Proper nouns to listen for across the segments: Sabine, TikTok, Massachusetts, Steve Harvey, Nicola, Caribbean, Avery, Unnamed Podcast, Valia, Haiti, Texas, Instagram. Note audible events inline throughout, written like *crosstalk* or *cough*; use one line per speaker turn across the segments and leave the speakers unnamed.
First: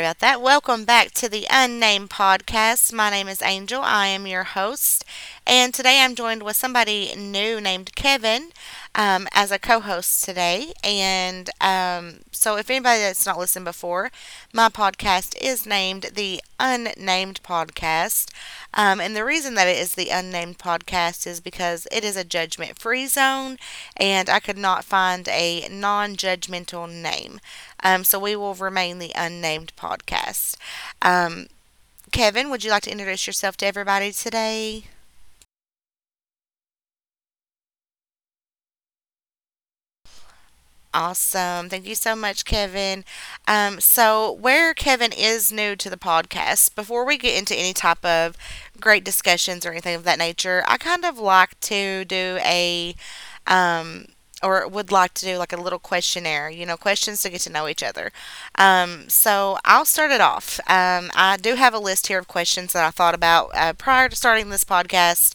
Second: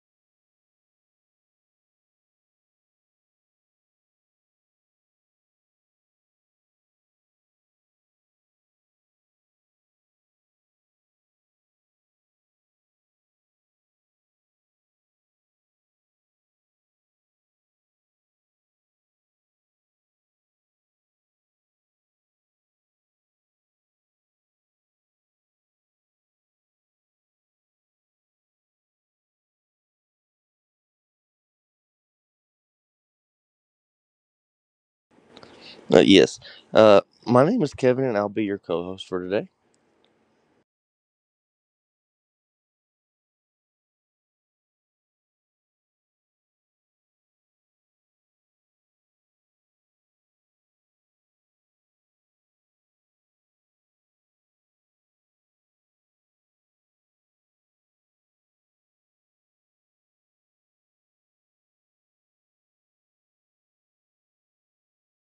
about that. Welcome back to the Unnamed Podcast. My name is Angel. I am your host. And today I'm joined with somebody new named Kevin as a co host today. If anybody that's not listened before, my podcast is named the Unnamed Podcast. And the reason that it is the Unnamed Podcast is because it is a judgment free zone and I could not find a non judgmental name. So we will remain the unnamed podcast. Um, Kevin, would you like to introduce yourself to everybody today?
Uh, yes. Uh, my name is Kevin, and I'll be your co host for today.
Awesome. Thank you so much, Kevin. So, where Kevin is new to the podcast, before we get into any type of great discussions or anything of that nature, I kind of like to do a, um, or would like to do like a little questionnaire, you know, questions to get to know each other. So, I'll start it off. I do have a list here of questions that I thought about prior to starting this podcast.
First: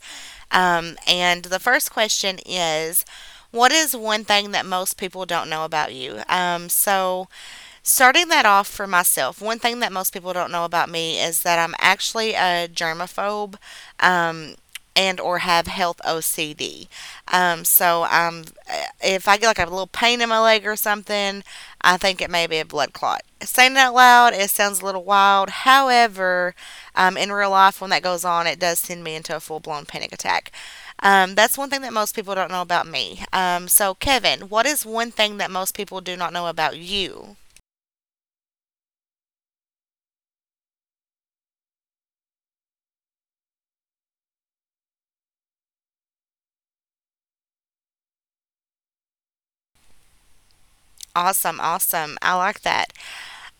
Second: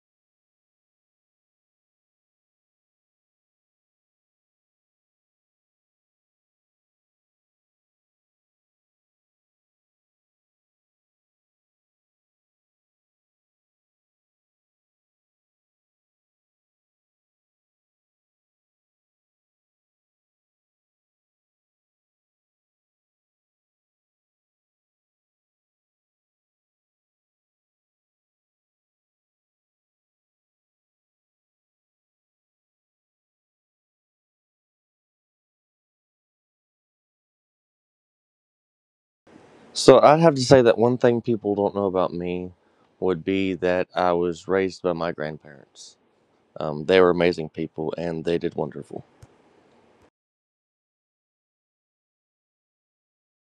And the first question is what is one thing that most people don't know about you? So starting that off for myself, one thing that most people don't know about me is that I'm actually a germaphobe um, and or have health OCD. So if I get like a little pain in my leg or something, I think it may be a blood clot. Saying it out loud, it sounds a little wild. However, in real life, when that goes on, it does send me into a full blown panic attack. That's one thing that most people don't know about me. So, Kevin, what is one thing that most people do not know about you?
So, I'd have to say that one thing people don't know about me would be that I was raised by my grandparents. They were amazing people, and they did wonderful.
Awesome, awesome. I like that.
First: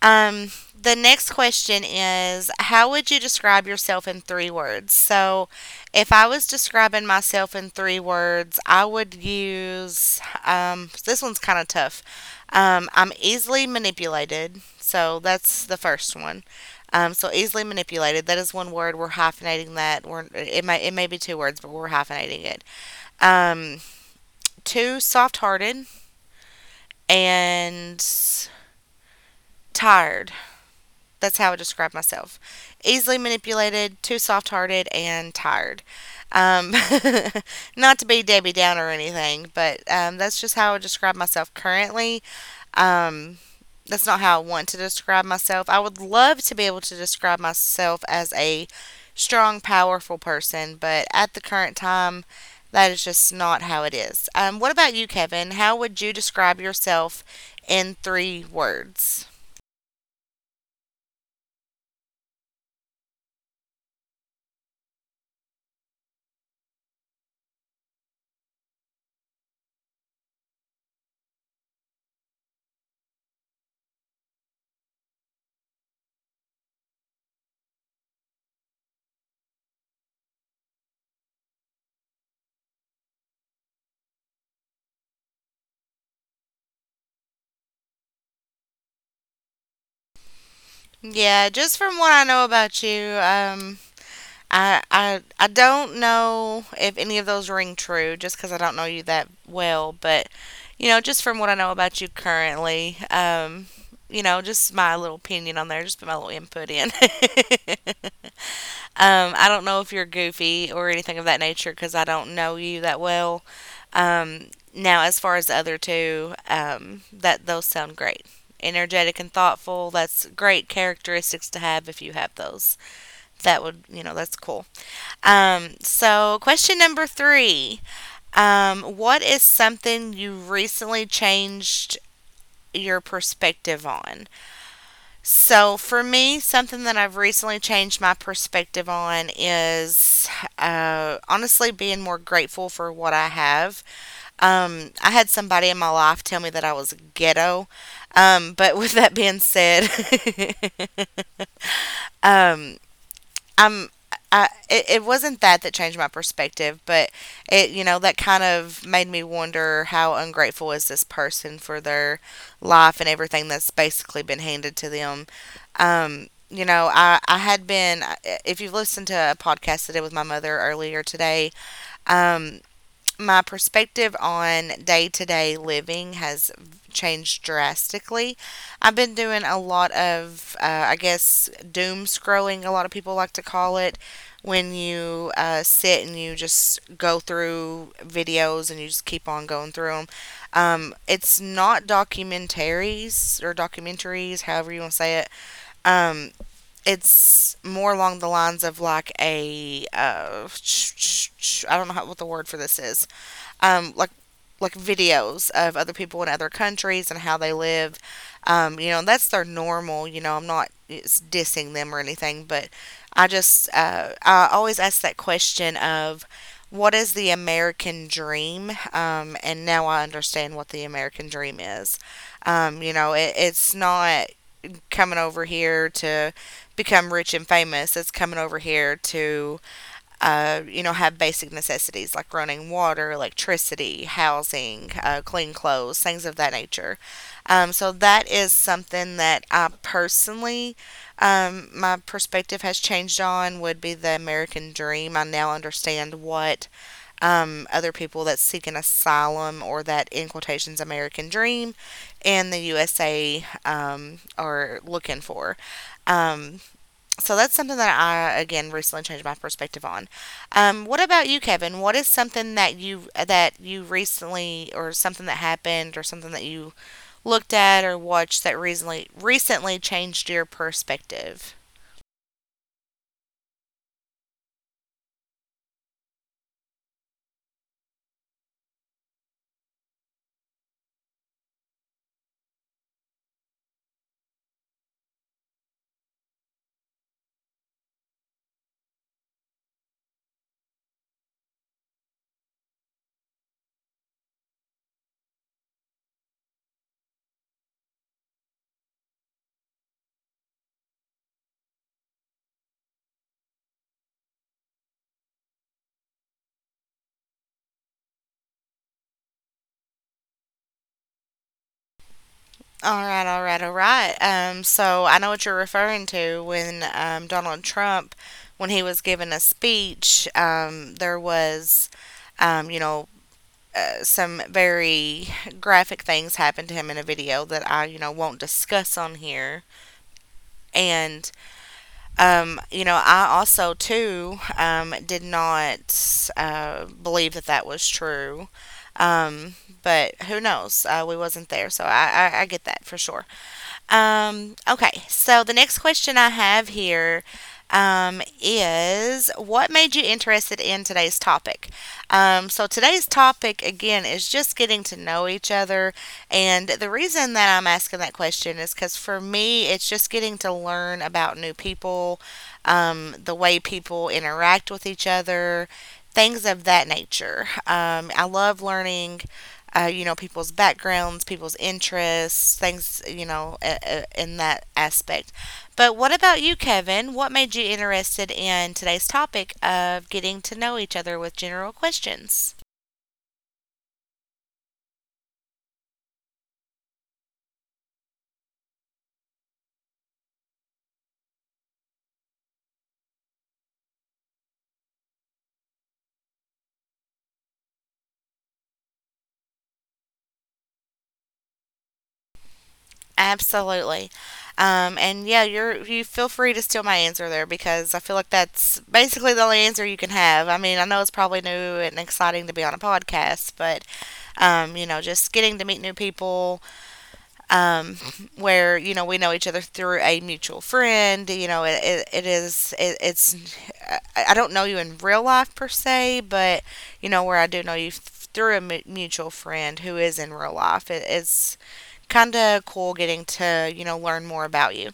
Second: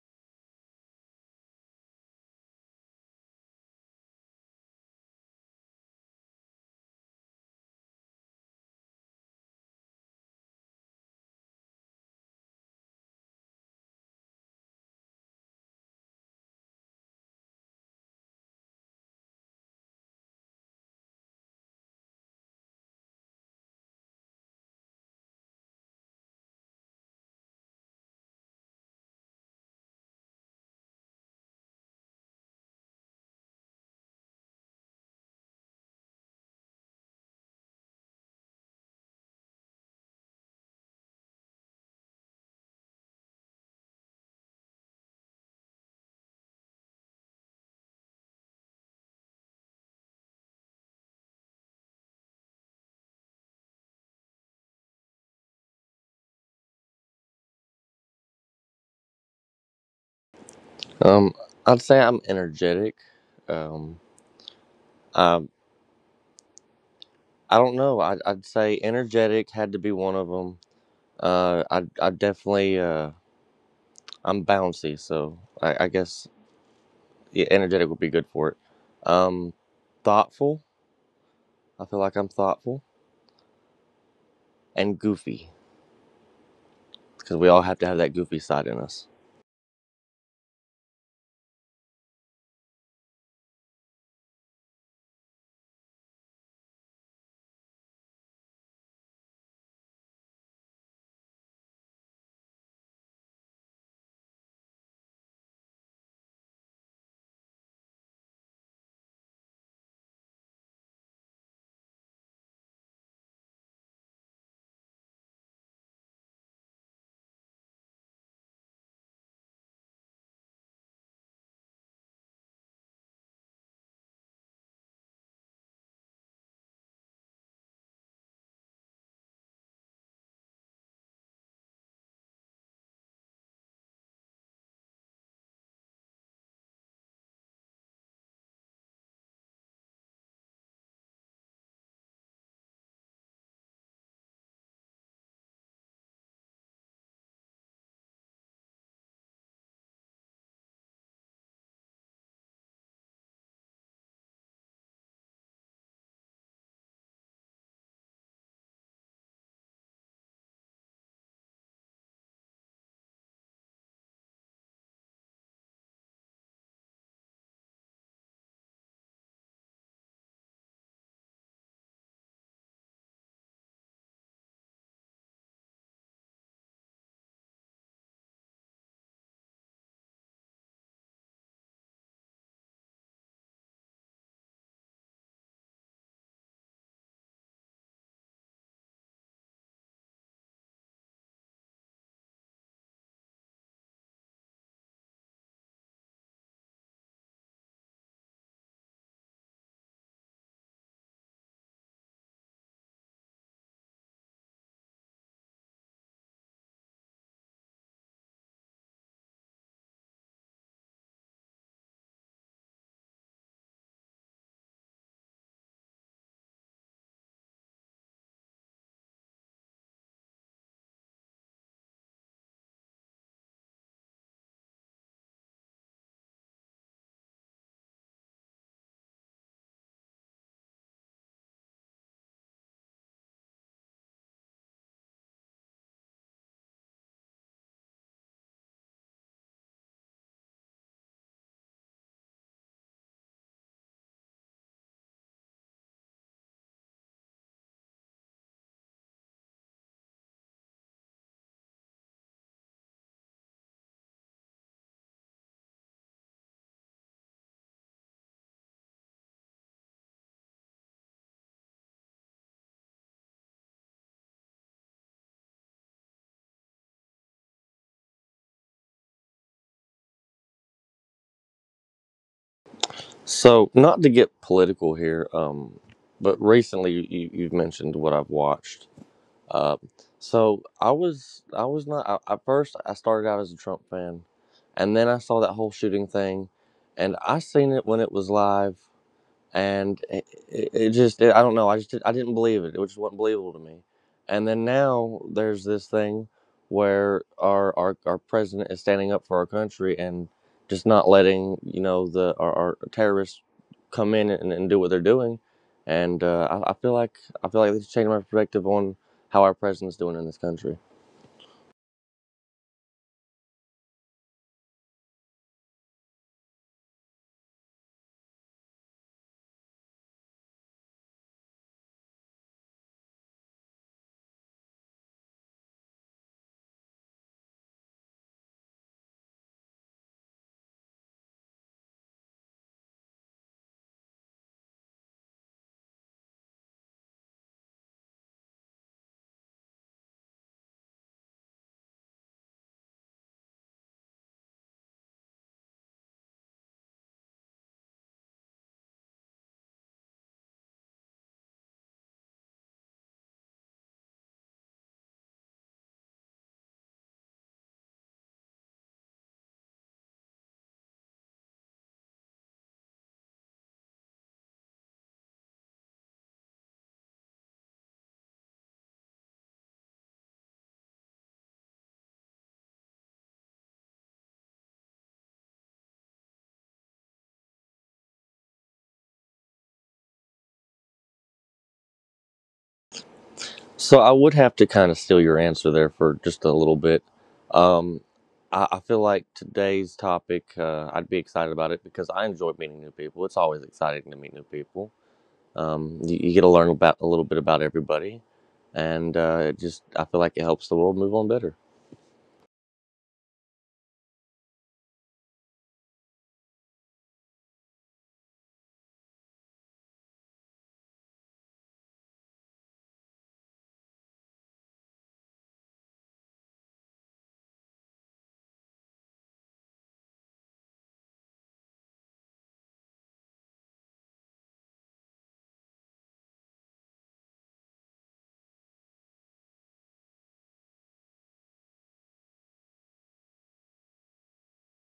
Um, the next question is how would you describe yourself in three words? So, if I was describing myself in three words, I would use this one's kind of tough. I'm easily manipulated. So, that's the first one. So easily manipulated. That is one word. We're hyphenating that. We're it may be two words, but we're hyphenating it. Um, Two soft-hearted and tired. That's how I describe myself. Easily manipulated, too soft hearted, and tired. Um, *laughs* not to be Debbie Downer or anything, but that's just how I describe myself currently. Um, that's not how I want to describe myself. I would love to be able to describe myself as a strong, powerful person, but at the current time, that is just not how it is. What about you, Kevin? How would you describe yourself in three words?
Um, I'd say I'm energetic. Um, um, I don't know. I'd say energetic had to be one of them. I definitely, I'm bouncy, so I guess yeah, energetic would be good for it. Um, Thoughtful. I feel like I'm thoughtful and goofy because we all have to have that goofy side in us.
Yeah, just from what I know about you, I don't know if any of those ring true, just because I don't know you that well. But you know, just from what I know about you currently, you know, just my little opinion on there, just put my little input in. *laughs* I don't know if you're goofy or anything of that nature, because I don't know you that well. Now, as far as the other two, that those sound great. Energetic and thoughtful. That's great characteristics to have if you have those. That would, you know, that's cool. So, question number three what is something you recently changed your perspective on? So, for me, something that I've recently changed my perspective on is honestly being more grateful for what I have. I had somebody in my life tell me that I was ghetto. But with that being said, *laughs* um, I'm it wasn't that that changed my perspective, but it, you know, that kind of made me wonder how ungrateful is this person for their life and everything that's basically been handed to them. You know, I had been, if you've listened to a podcast that I did with my mother earlier today, um, my perspective on day to day living has changed drastically. I've been doing a lot of, I guess, doom scrolling, a lot of people like to call it, when you sit and you just go through videos and you just keep on going through them. It's not documentaries or documentaries, however you want to say it. Um, it's more along the lines of like a, I don't know how, what the word for this is um, like like videos of other people in other countries and how they live. You know, and that's their normal. You know, I'm not it's dissing them or anything, but I just I always ask that question of what is the American dream? And now I understand what the American dream is. You know, it's not coming over here to become rich and famous. It's coming over here to you know, have basic necessities like running water, electricity, housing, clean clothes, things of that nature. So that is something that I personally, my perspective has changed on would be the American dream. I now understand what other people that seek an asylum or that in quotations American dream in the USA are looking for. Um, so that's something that I again recently changed my perspective on. What about you, Kevin? What is something that you recently or something that happened or something that you looked at or watched that recently changed your perspective?
So, not to get political here, but recently you have mentioned what I've watched. Uh, so I was not I, at first I started out as a Trump fan, and then I saw that whole shooting thing, and I seen it when it was live, and it just I don't know, I just I didn't believe it, it just wasn't believable to me. And then now there's this thing where our president is standing up for our country and just not letting, you know, the our terrorists come in and do what they're doing. And I feel like, this changed my perspective on how our president's doing in this country.
All right, all right, all right. So I know what you're referring to when Donald Trump, when he was giving a speech, you know, some very graphic things happened to him in a video that I, you know, won't discuss on here. And, you know, I also, too, did not believe that that was true. Um, but who knows? We wasn't there, so I get that for sure. Okay, so the next question I have here is what made you interested in today's topic? So, today's topic again is just getting to know each other. And the reason that I'm asking that question is because for me, it's just getting to learn about new people, the way people interact with each other, things of that nature. I love learning you know, people's backgrounds, people's interests, things, you know, in that aspect. But what about you, Kevin? What made you interested in today's topic of getting to know each other with general questions?
So I would have to kind of steal your answer there for just a little bit. Um, I feel like today's topic, I'd be excited about it because I enjoy meeting new people. It's always exciting to meet new people. You get to learn about a little bit about everybody, and it just, I feel like it helps the world move on better.
Absolutely. And yeah, you feel free to steal my answer there because I feel like that's basically the only answer you can have. I mean, I know it's probably new and exciting to be on a podcast, but you know, just getting to meet new people, um, where you know we know each other through a mutual friend. You know, it's I I don't know you in real life per se, but you know where I do know you through a mutual friend who is in real life. It's kind of cool getting to you know learn more about you.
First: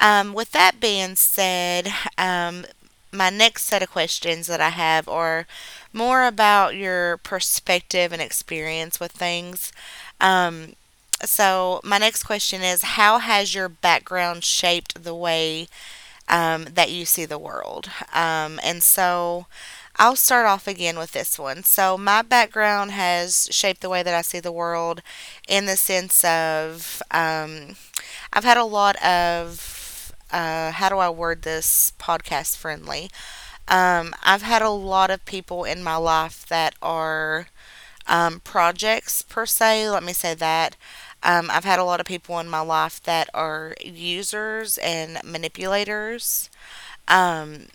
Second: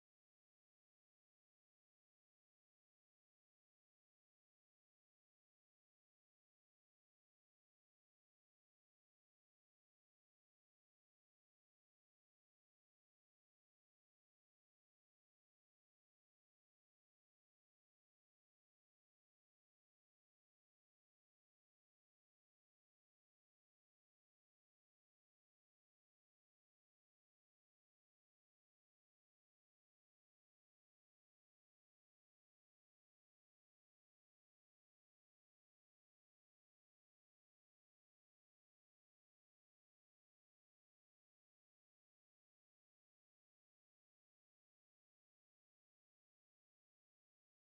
With that being said, um, my next set of questions that I have are more about your perspective and experience with things. Um, so, my next question is how has your background shaped the way that you see the world? And so, I'll start off again with this one. So, my background has shaped the way that I see the world in the sense of I've had a lot of how do I word this podcast friendly? I've had a lot of people in my life that are projects per se. Let me say that. I've had a lot of people in my life that are users and manipulators. Um,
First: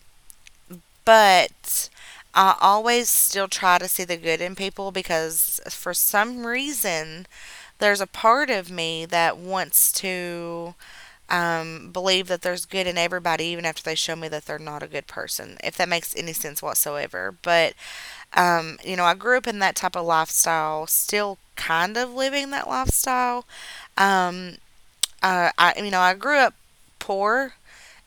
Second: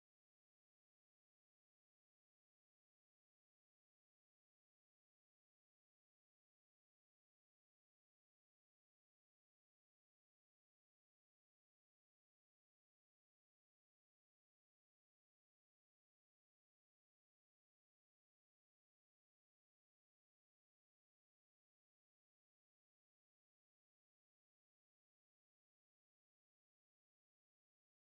but I always still try to see the good in people because for some reason there's a part of me that wants to believe that there's good in everybody, even after they show me that they're not a good person, if that makes any sense whatsoever. But, you know, I grew up in that type of lifestyle, still kind of living that lifestyle. Um, I, you know, I grew up poor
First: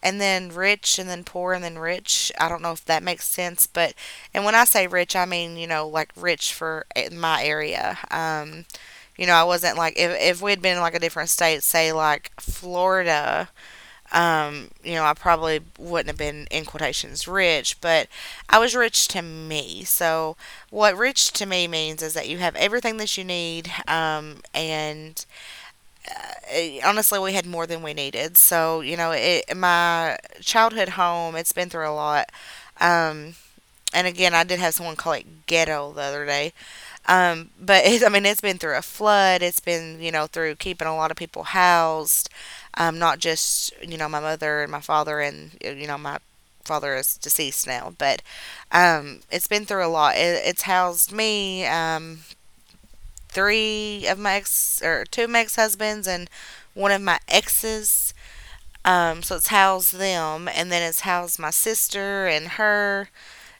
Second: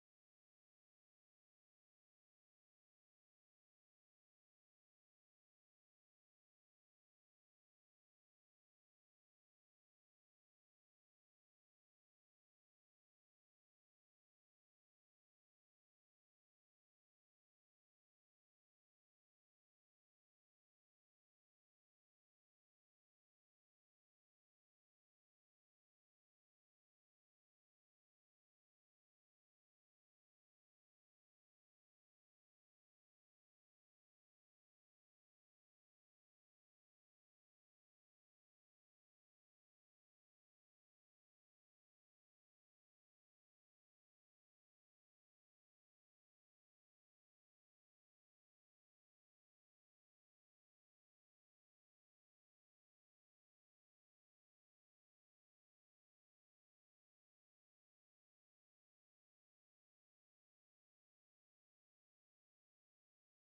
and then rich and then poor and then rich. I don't know if that makes sense, but and when I say rich, I mean you know like rich for my area. You know, I wasn't like if we had been in like a different state, say like Florida you know, I probably wouldn't have been in quotations rich, but I was rich to me. So, what rich to me means is that you have everything that you need, and honestly, we had more than we needed. So, you know, my childhood home, it's been through a lot. Um, and again, I did have someone call it ghetto the other day. But I mean, it's been through a flood. It's been, you know, through keeping a lot of people housed. Not just, you know, my mother and my father and, you know, my father is deceased now, but, it's been through a lot. It's housed me, three of my ex or two of my ex-husbands and one of my exes. So it's housed them and then it's housed my sister and her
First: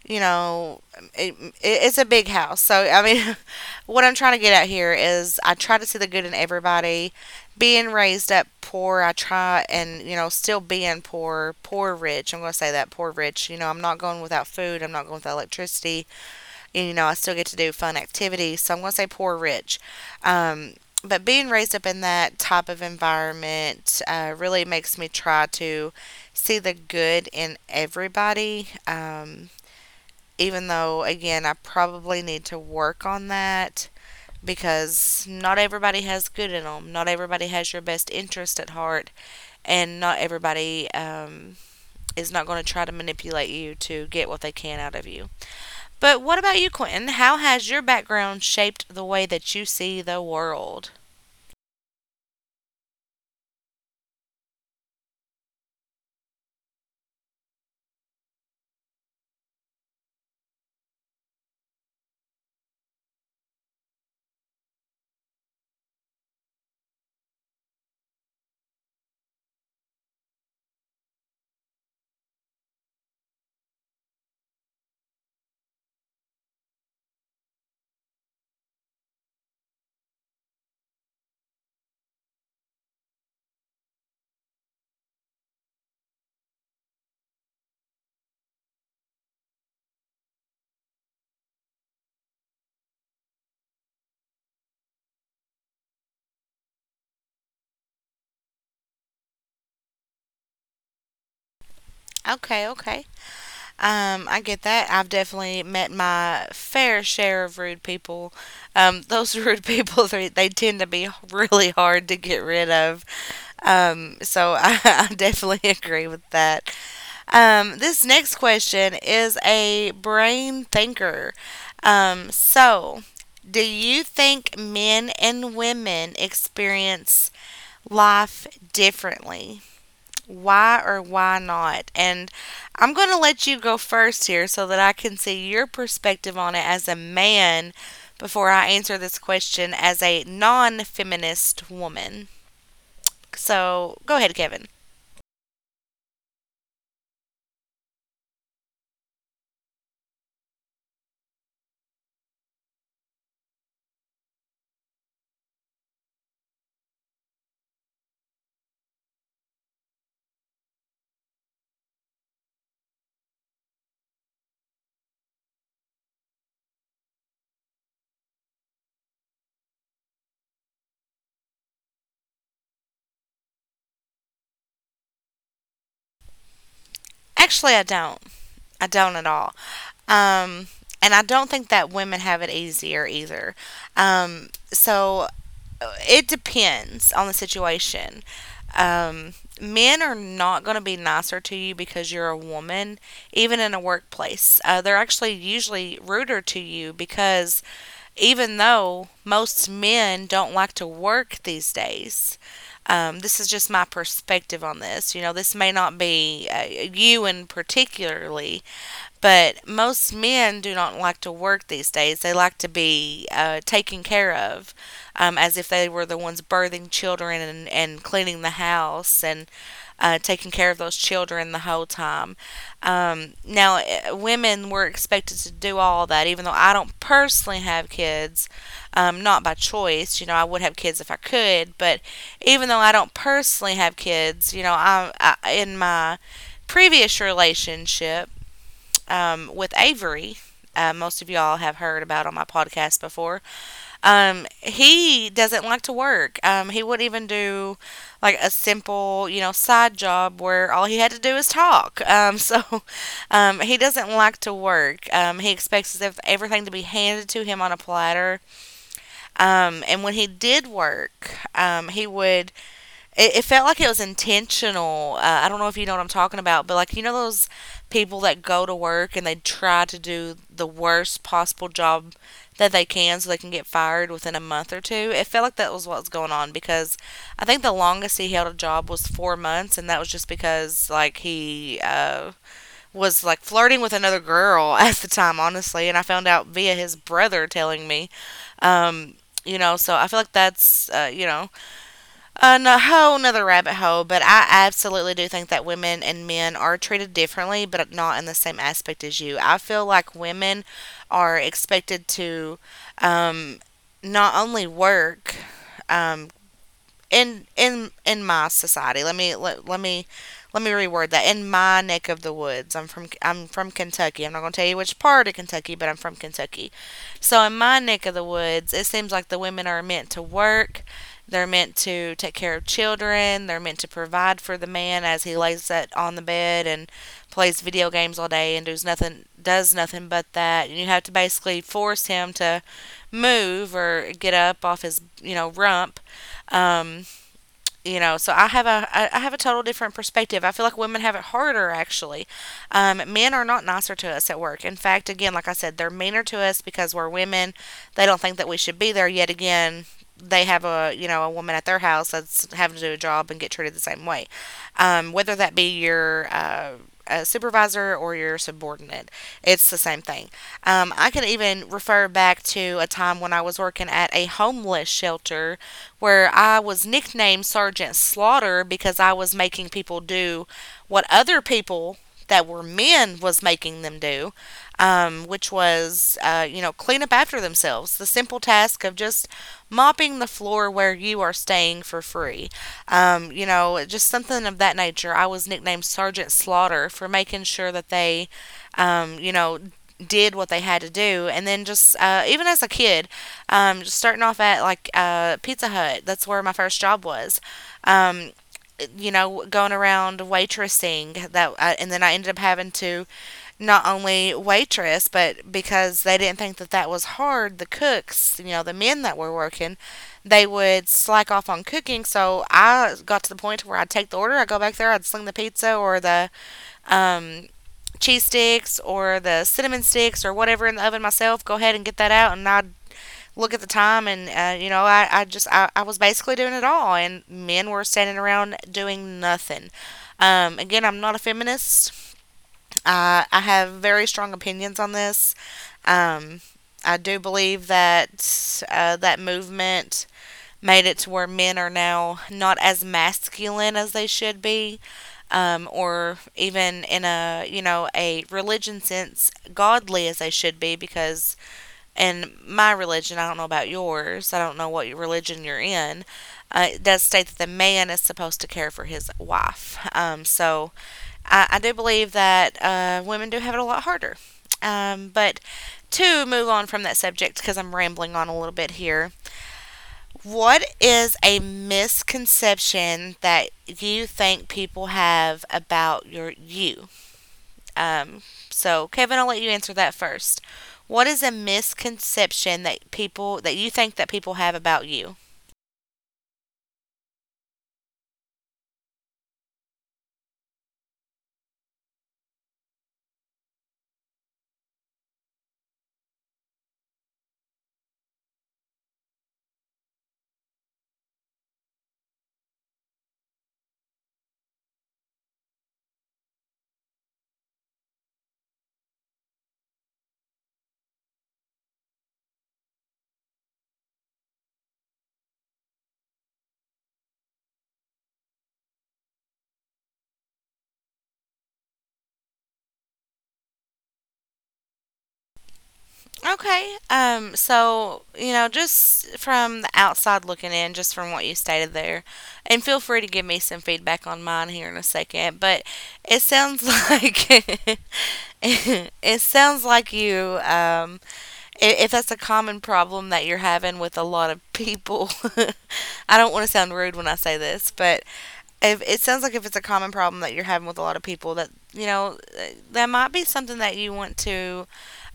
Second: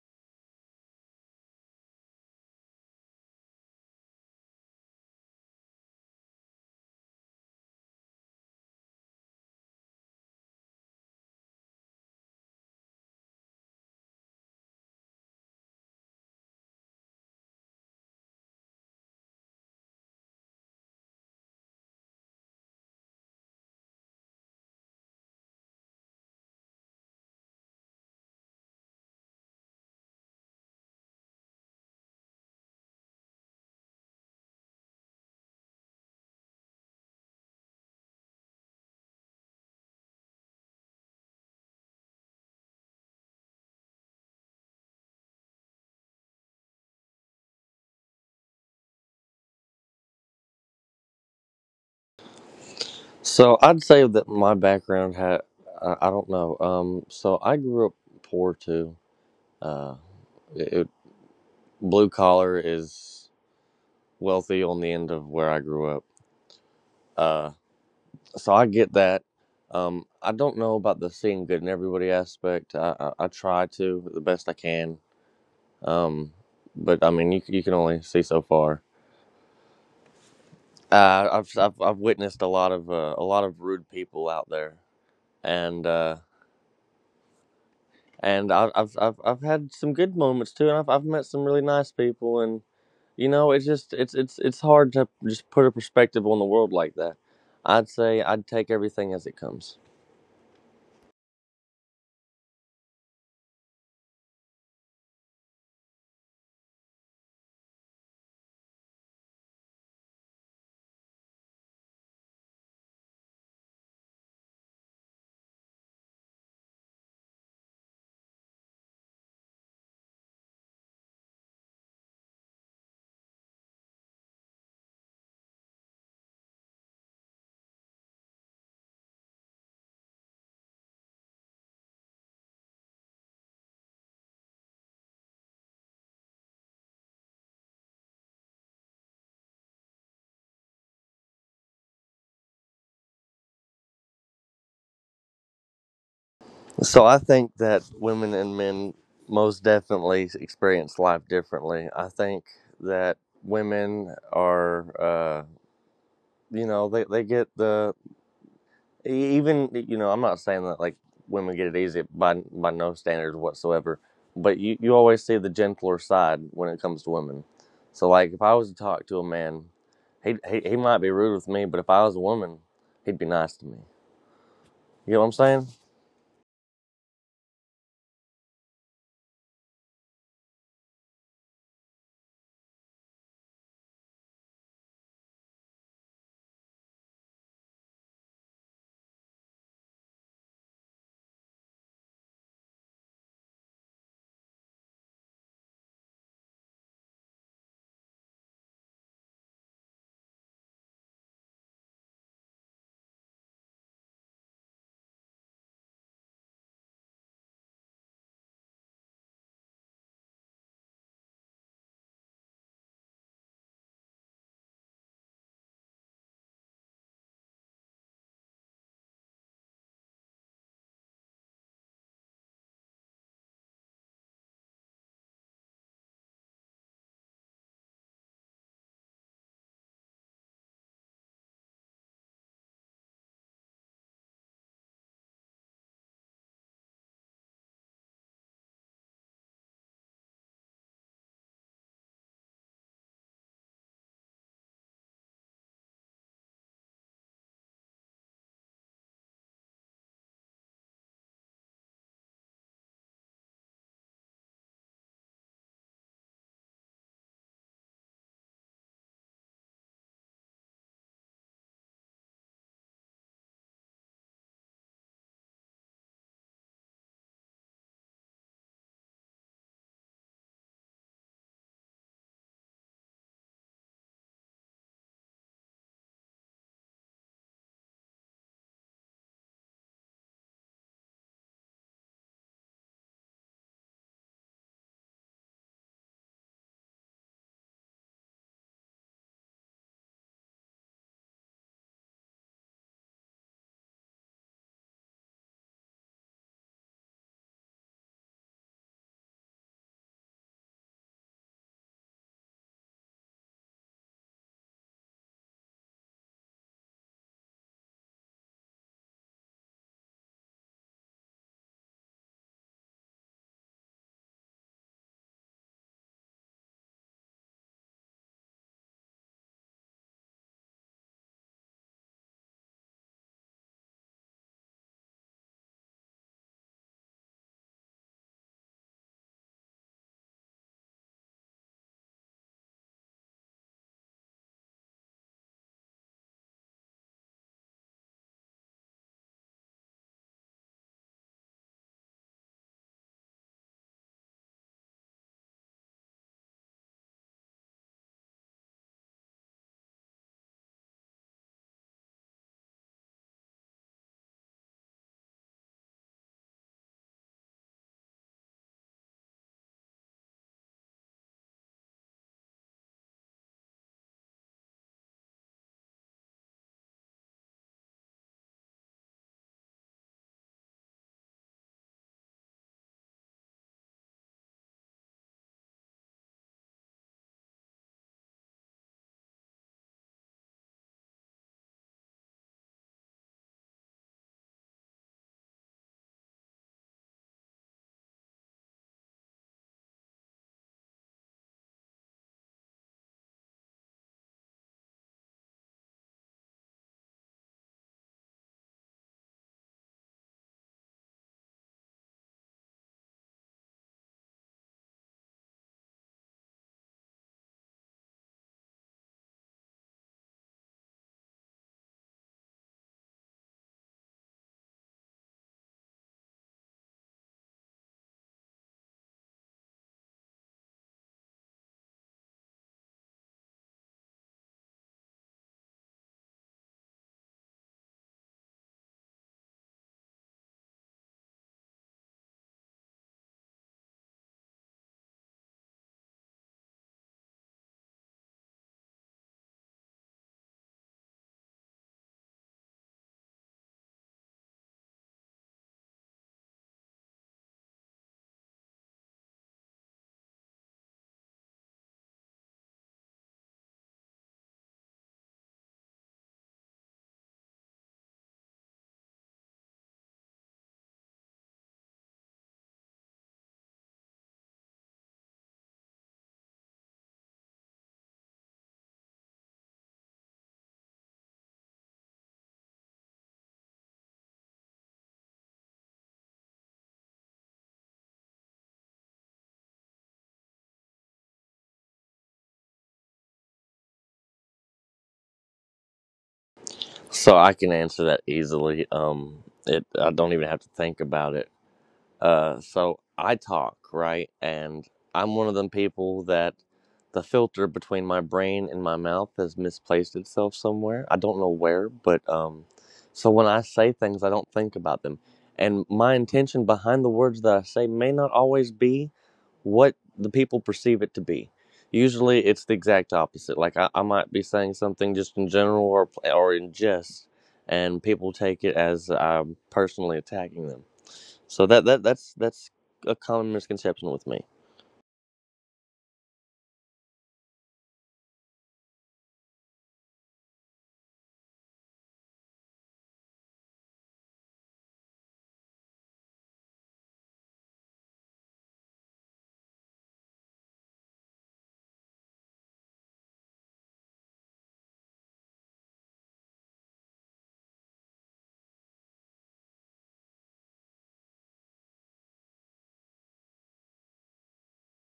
you know, it's a big house. So, I mean, *laughs* what I'm trying to get at here is I try to see the good in everybody. Being raised up poor, I try and, you know, still being poor, poor rich. I'm going to say that, poor rich. You know, I'm not going without food. I'm not going without electricity. And, you know, I still get to do fun activities. So I'm going to say poor rich. Um, but being raised up in that type of environment really makes me try to see the good in everybody. Even though, again, I probably need to work on that because not everybody has good in them. Not everybody has your best interest at heart, and not everybody is not going to try to manipulate you to get what they can out of you. But what about you, Quentin? How has your background shaped the way that you see the world?
So I'd say that my background had I don't know. So I grew up poor too. Uh, it, it- Blue collar is wealthy on the end of where I grew up. Uh, so I get that. I don't know about the seeing good in everybody aspect. I try to the best I can, um, but I mean, you can only see so far. I've witnessed a lot of rude people out there, and uh, and I, I've had some good moments too, and I've met some really nice people, and you know, it's just it's hard to just put a perspective on the world like that. I'd say I'd take everything as it comes.
Okay, okay. I get that. I've definitely met my fair share of rude people. Those *laughs* rude people, they tend to be really hard to get rid of. So I, *laughs* I definitely agree with that. This next question is a brain thinker. Um, so, do you think men and women experience life differently? Why or why not? And I'm going to let you go first here so that I can see your perspective on it as a man before I answer this question as a non feminist woman. So, go ahead, Kevin.
So I think that women and men most definitely experience life differently. I think that women are, you know, they get the even, you know, I'm not saying that like women get it easy by no standards whatsoever, but you always see the gentler side when it comes to women. So like if I was to talk to a man, he might be rude with me, but if I was a woman, he'd be nice to me. You know what I'm saying?
Actually, I don't. I don't at all. Um, and I don't think that women have it easier either. Um, so it depends on the situation. Um, Men are not going to be nicer to you because you're a woman, even in a workplace. They're actually usually ruder to you because even though most men don't like to work these days, this is just my perspective on this. You know, this may not be you in particularly, but most men do not like to work these days. They like to be taken care of as if they were the ones birthing children and cleaning the house and taking care of those children the whole time. Now, women were expected to do all that, even though I don't personally have kids, not by choice. You know, I would have kids if I could, but even though I don't personally have kids, you know, I in my previous relationship with Avery. Most of y'all have heard about on my podcast before. He doesn't like to work. He wouldn't even do like a simple, you know, side job where all he had to do is talk. *laughs* So he doesn't like to work. He expects everything to be handed to him on a platter. And when he did work, he would it felt like it was intentional. I don't know if you know what I'm talking about, but like you know those people that go to work and they try to do the worst possible job that they can so they can get fired within a month or two. It felt like that was what was going on because I think the longest he held a job was 4 months, and that was just because like he was like flirting with another girl *laughs* at the time, honestly. And I found out via his brother telling me. Um, you know, so I feel like that's you know a whole nother rabbit hole, but I absolutely do think that women and men are treated differently, but not in the same aspect as you. I feel like women are expected to um, not only work um, in my society let me reword that. In my neck of the woods, I'm from Kentucky. I'm not going to tell you which part of Kentucky, but I'm from Kentucky. So in my neck of the woods, it seems like the women are meant to work. They're meant to take care of children. They're meant to provide for the man as he lays that on the bed and plays video games all day and does nothing but that, and you have to basically force him to move or get up off his, you know, rump. um you know, so I have a total different perspective. I feel like women have it harder actually. Men are not nicer to us at work. In fact, again, like I said, they're meaner to us because we're women. They don't think that we should be there. Yet again, they have, a you know, a woman at their house that's having to do a job and get treated the same way, whether that be your supervisor or your subordinate. It's the same thing. I can even refer back to a time when I was working at a homeless shelter where I was nicknamed Sergeant Slaughter because I was making people do what other people that were men was making them do, which was, you know, clean up after themselves. The simple task of just mopping the floor where you are staying for free. You know, just something of that nature. I was nicknamed Sergeant Slaughter for making sure that they, you know, did what they had to do. And then just even as a kid just starting off at like Pizza Hut, that's where my first job was. um, you know, going around waitressing, and then I ended up having to not only waitress, but because they didn't think that that was hard, the cooks, you know, the men that were working, they would slack off on cooking. So I got to the point where I'd take the order, I'd go back there, I'd sling the pizza or the um, cheese sticks or the cinnamon sticks or whatever in the oven myself, go ahead and get that out. And I'd look at the time and, you know, I just, I was basically doing it all. And men were standing around doing nothing. Again, I'm not a feminist. I have very strong opinions on this. Um, I do believe that that movement made it to where men are now not as masculine as they should be, or even in a, you know, a religion sense godly as they should be, because in my religion, I don't know about yours, I don't know what religion you're in, it does state that the man is supposed to care for his wife. So I do believe that women do have it a lot harder, but to move on from that subject, because I'm rambling on a little bit here, what is a misconception that you think people have about you? Um, so Kevin, I'll let you answer that first. What is a misconception that people that you think that people have about you?
So I can answer that easily. It, I don't even have to think about it. So I talk right, and I'm one of them people that the filter between my brain and my mouth has misplaced itself somewhere. I don't know where, but so when I say things, I don't think about them, and my intention behind the words that I say may not always be what the people perceive it to be. Usually, it's the exact opposite. Like I might be saying something just in general or in jest, and people take it as I'm personally attacking them. So that's a common misconception with me.
Okay. So, you know, just from the outside looking in, just from what you stated there, and feel free to give me some feedback on mine here in a second, but it sounds *laughs* like *laughs* it sounds like if that's a common problem that you're having with a lot of people, *laughs* I don't want to sound rude when I say this, but if it sounds like if it's a common problem that you're having with a lot of people that you know that might be something that you want to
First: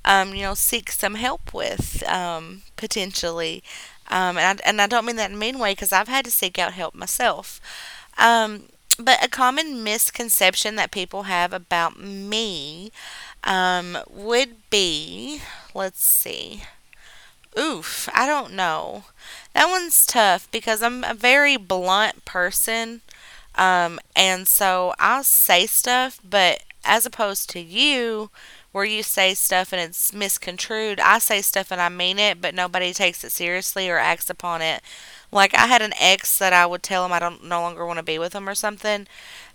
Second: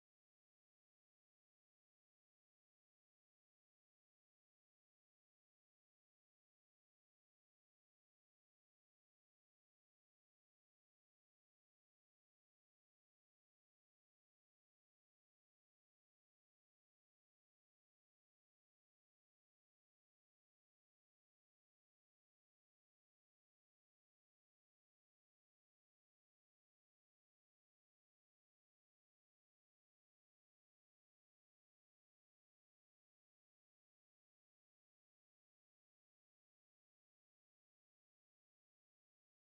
you know, seek some help with potentially. And, and I don't mean that in a mean way because I've had to seek out help myself. Um, but a common misconception that people have about me would be let's see. Oof, I don't know. That one's tough because I'm a very blunt person. And so I'll say stuff, but as opposed to you, where you say stuff and it's misconstrued, I say stuff and I mean it, but nobody takes it seriously or acts upon it. Like I had an ex that I would tell him I don't no longer want to be with him or something,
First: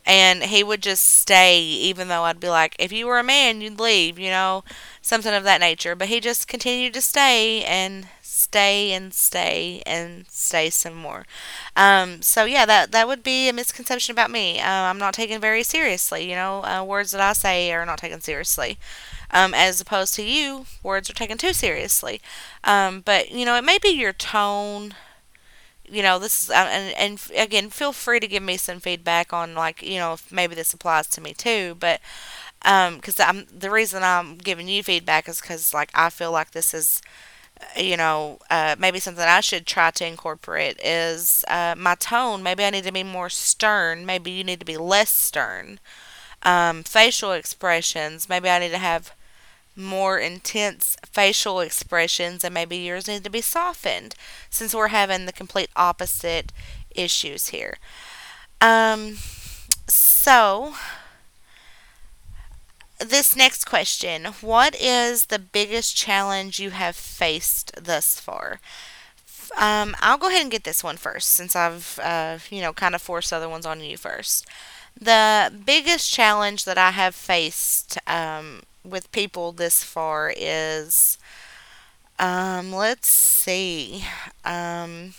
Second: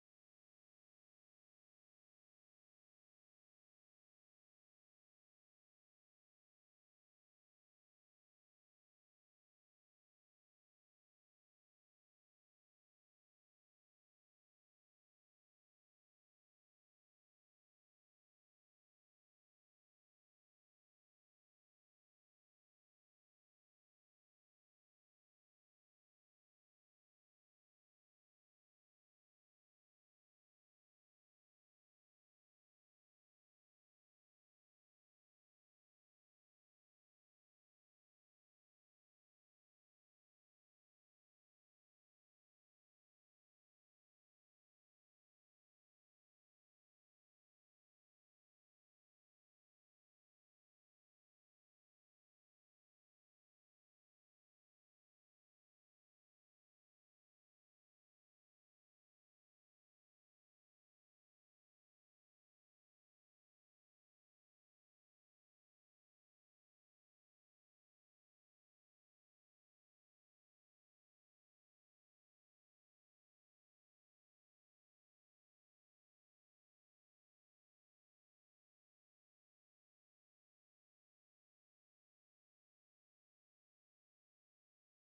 and he would just stay. Even though I'd be like, if you were a man you'd leave, you know, something of that nature. But he just continued to stay and stay and stay and stay some more. So yeah, that would be a misconception about me. I'm not taken very seriously, you know. Words that I say are not taken seriously, as opposed to you, words are taken too seriously. But you know, it may be your tone, you know. This is And again, feel free to give me some feedback on, like, you know, if maybe this applies to me too. But because I'm the reason I'm giving you feedback is because, like, I feel like this is, you know, maybe something I should try to incorporate is, my tone. Maybe I need to be more stern, maybe you need to be less stern. Facial expressions, maybe I need to have more intense facial expressions, and maybe yours need to be softened, since we're having the complete opposite issues here. Um, so, this next question: what is the biggest challenge you have faced thus far? I'll go ahead and get this one first since I've, you know, kind of forced other ones on you first. The biggest challenge that I have faced with people this far is, let's see. Um,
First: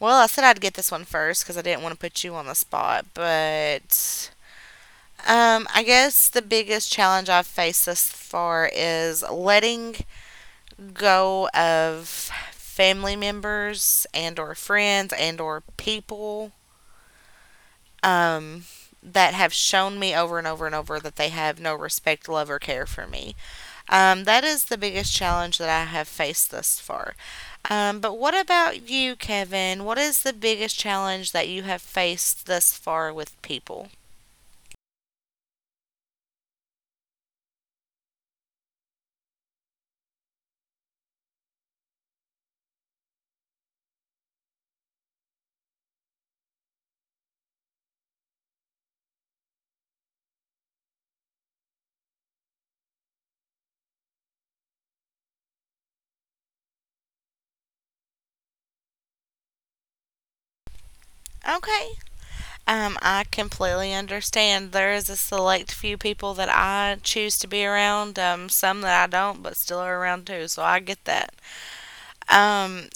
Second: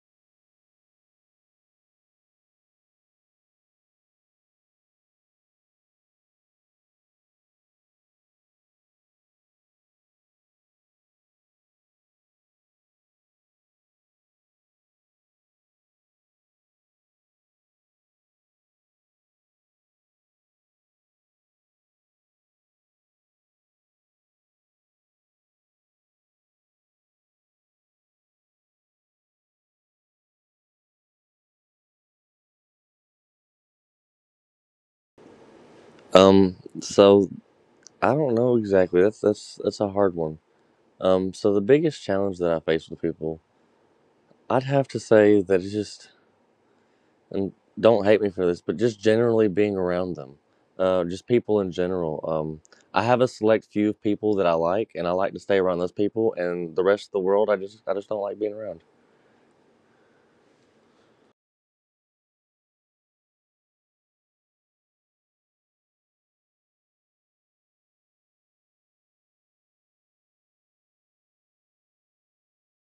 well, I said I'd get this one first because I didn't want to put you on the spot, but I guess the biggest challenge I've faced thus far is letting go of family members and or friends and or people um, that have shown me over and over and over that they have no respect, love, or care for me. That is the biggest challenge that I have faced thus far. But what about you, Kevin? What is the biggest challenge that you have faced thus far with people?
So I don't know exactly. That's a hard one. So the biggest challenge that I face with people, I'd have to say that it's just and don't hate me for this, but just generally being around them, just people in general. I have a select few of people that I like, and I like to stay around those people. And the rest of the world, I just don't like being around.
Okay. I completely understand. There is a select few people that I choose to be around, some that I don't, but still are around too, so I get that. Um,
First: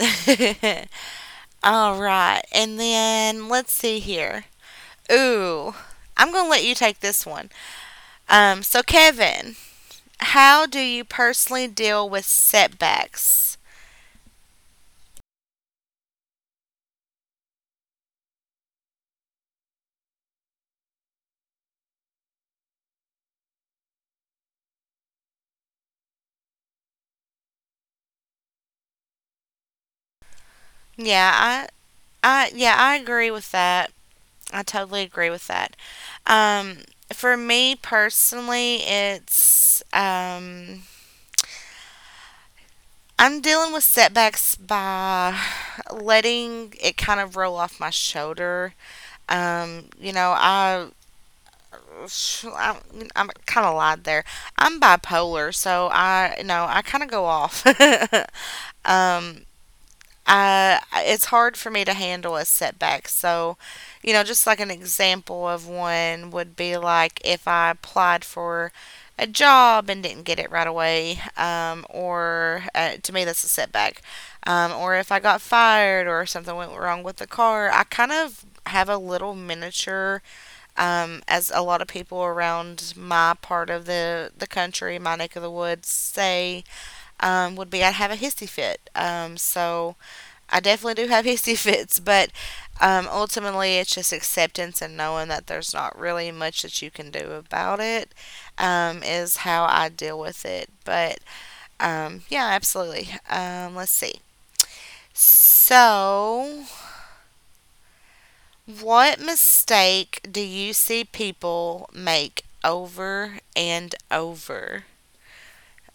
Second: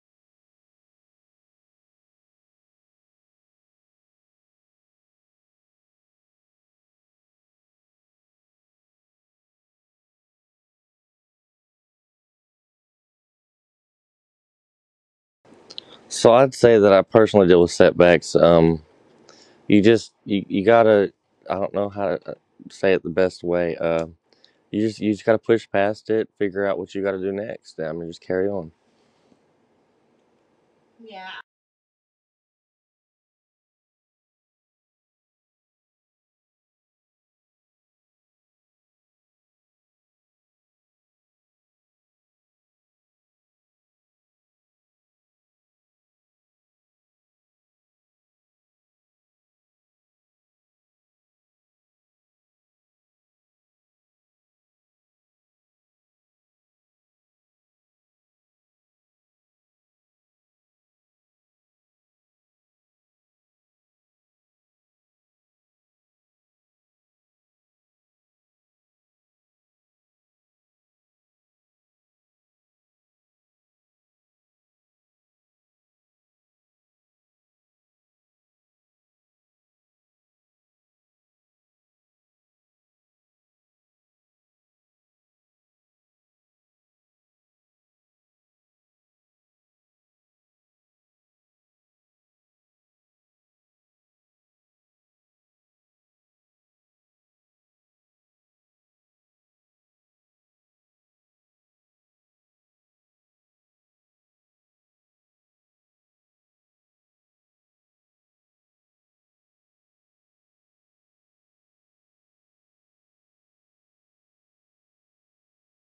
*laughs* all right. And then let's see here. Ooh, I'm going to let you take this one. So, Kevin, how do you personally deal with setbacks?
So I'd say that I personally deal with setbacks. You just, you gotta I don't know how to say it the best way. You just, you just gotta push past it, figure out what you gotta do next. I mean, just carry on.
Yeah, yeah, I agree with that. I totally agree with that. Um, for me personally, it's, I'm dealing with setbacks by letting it kind of roll off my shoulder. You know, I I'm kind of lied there. I'm bipolar, so I, you know, I kind of go off. *laughs* I It's hard for me to handle a setback. So, you know, just like an example of one would be like if I applied for a job and didn't get it right away, or to me that's a setback, or if I got fired or something went wrong with the car, I kind of have a little miniature, as a lot of people around my part of the, country, my neck of the woods say, would be I'd have a hissy fit. So I definitely do have *laughs* hissy fits, but ultimately it's just acceptance and knowing that there's not really much that you can do about it, is how I deal with it. But yeah, absolutely. Let's see. So, what mistake do you see people make over and over?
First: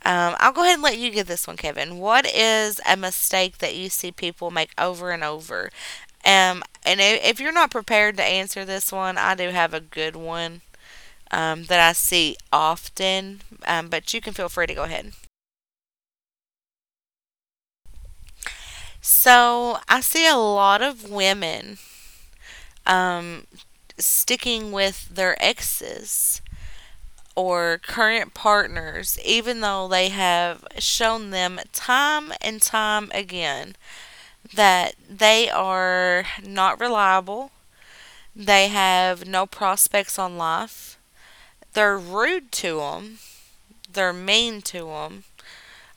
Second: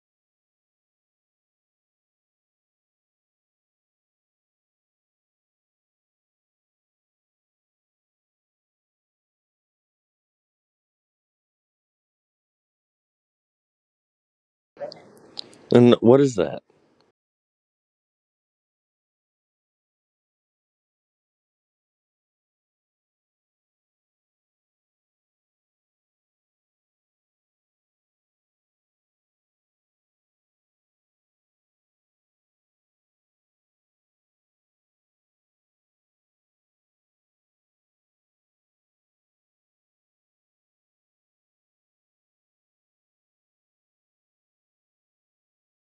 I'll go ahead and let you get this one, Kevin. What is a mistake that you see people make over and over? If you're not prepared to answer this one, I do have a good one that I see often, but you can feel free to go ahead.
And what is that?
So I see a lot of women um, sticking with their exes or current partners, even though they have shown them time and time again that they are not reliable, they have no prospects on life, they're rude to them, they're mean to them.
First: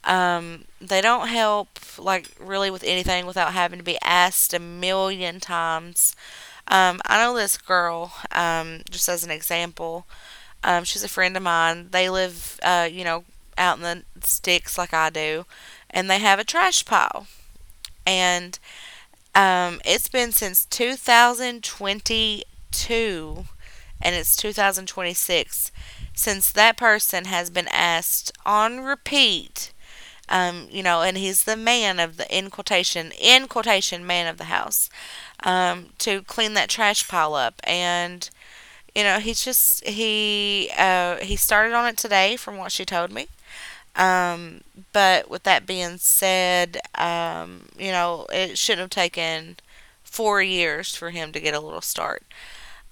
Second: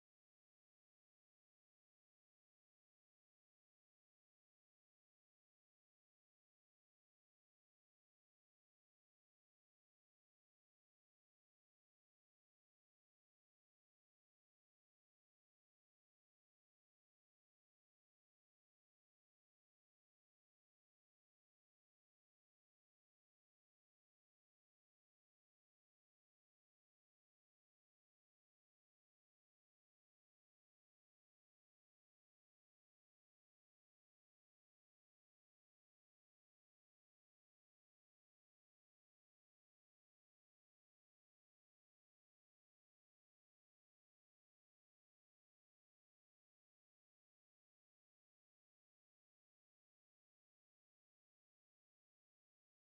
They don't help, like, really with anything without having to be asked a million times. I know this girl, just as an example, she's a friend of mine. They live, you know, out in the sticks like I do, and they have a trash pile. And it's been since 2022, and it's 2026 since that person has been asked on repeat. You know, and he's the man of the, in quotation, man of the house, to clean that trash pile up. And you know, he's just he, he started on it today from what she told me. Um, but with that being said, you know, it shouldn't have taken 4 years for him to get a little start.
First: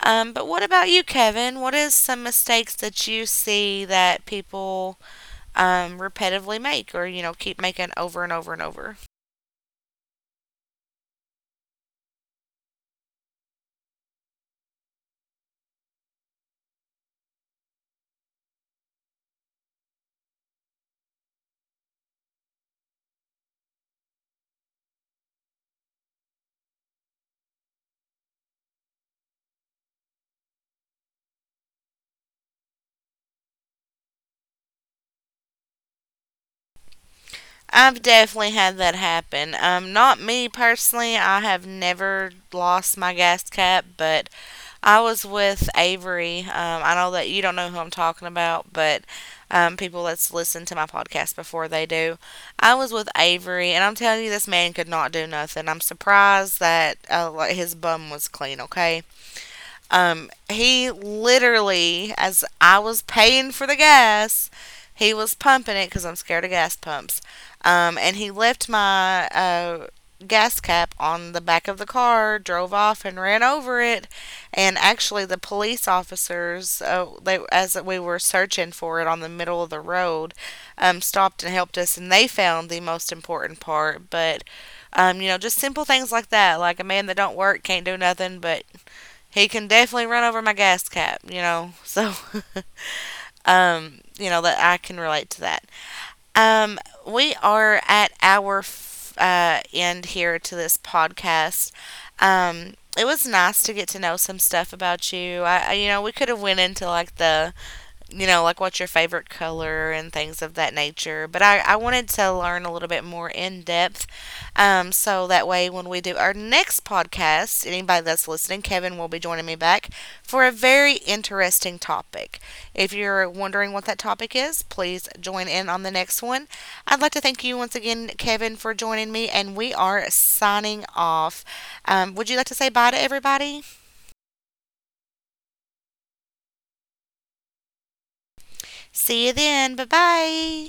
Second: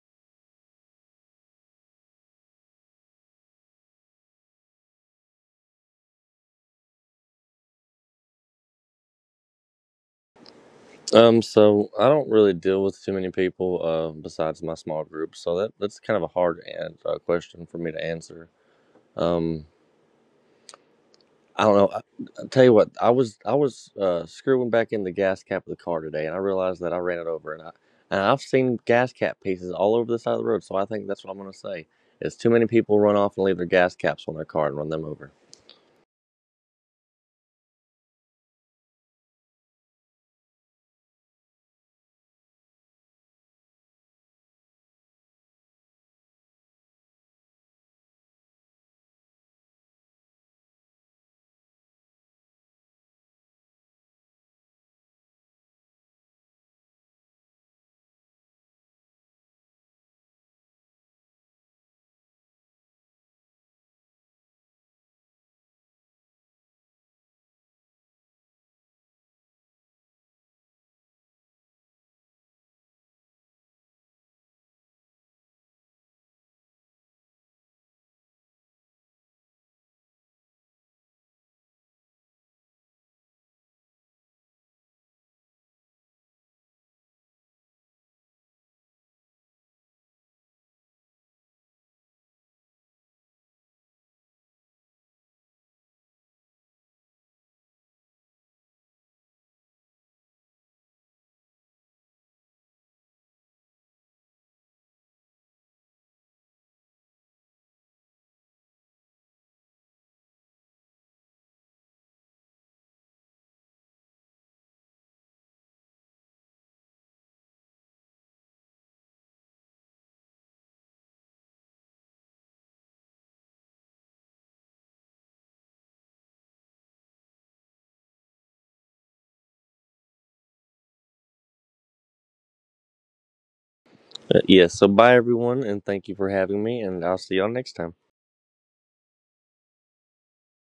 But what about you, Kevin? What is some mistakes that you see that people repetitively make, or, you know, keep making over and over and over?
So I don't really deal with too many people besides my small group, so that's kind of a hard and, question for me to answer. Um, I don't know. I tell you what, I was screwing back in the gas cap of the car today, and I realized that I ran it over, and I've seen gas cap pieces all over the side of the road, so I think that's what I'm gonna say. Is too many people run off and leave their gas caps on their car and run them over.
I've definitely had that happen. Not me personally. I have never lost my gas cap, but I was with Avery. I know that you don't know who I'm talking about, but people that's listened to my podcast before, they do. I was with Avery, and I'm telling you, this man could not do nothing. I'm surprised that, like, his bum was clean. Okay, he literally, as I was paying for the gas, he was pumping it because I'm scared of gas pumps. And he left my gas cap on the back of the car, drove off, and ran over it. And actually, the police officers, they, as we were searching for it on the middle of the road, stopped and helped us, and they found the most important part. But you know, just simple things like that, like a man that don't work can't do nothing, but he can definitely run over my gas cap, you know. So, *laughs* you know, that I can relate to that. Um, we are at our end here to this podcast. It was nice to get to know some stuff about you. I, you know, we could have went into, like, the, you know, like, what's your favorite color and things of that nature. But I wanted to learn a little bit more in depth. So that way, when we do our next podcast, anybody that's listening, Kevin will be joining me back for a very interesting topic. If you're wondering what that topic is, please join in on the next one. I'd like to thank you once again, Kevin, for joining me, and we are signing off. Would you like to say bye to everybody?
Yes. So bye everyone, and thank you for having me, and I'll see y'all next time.
See you then. Bye bye.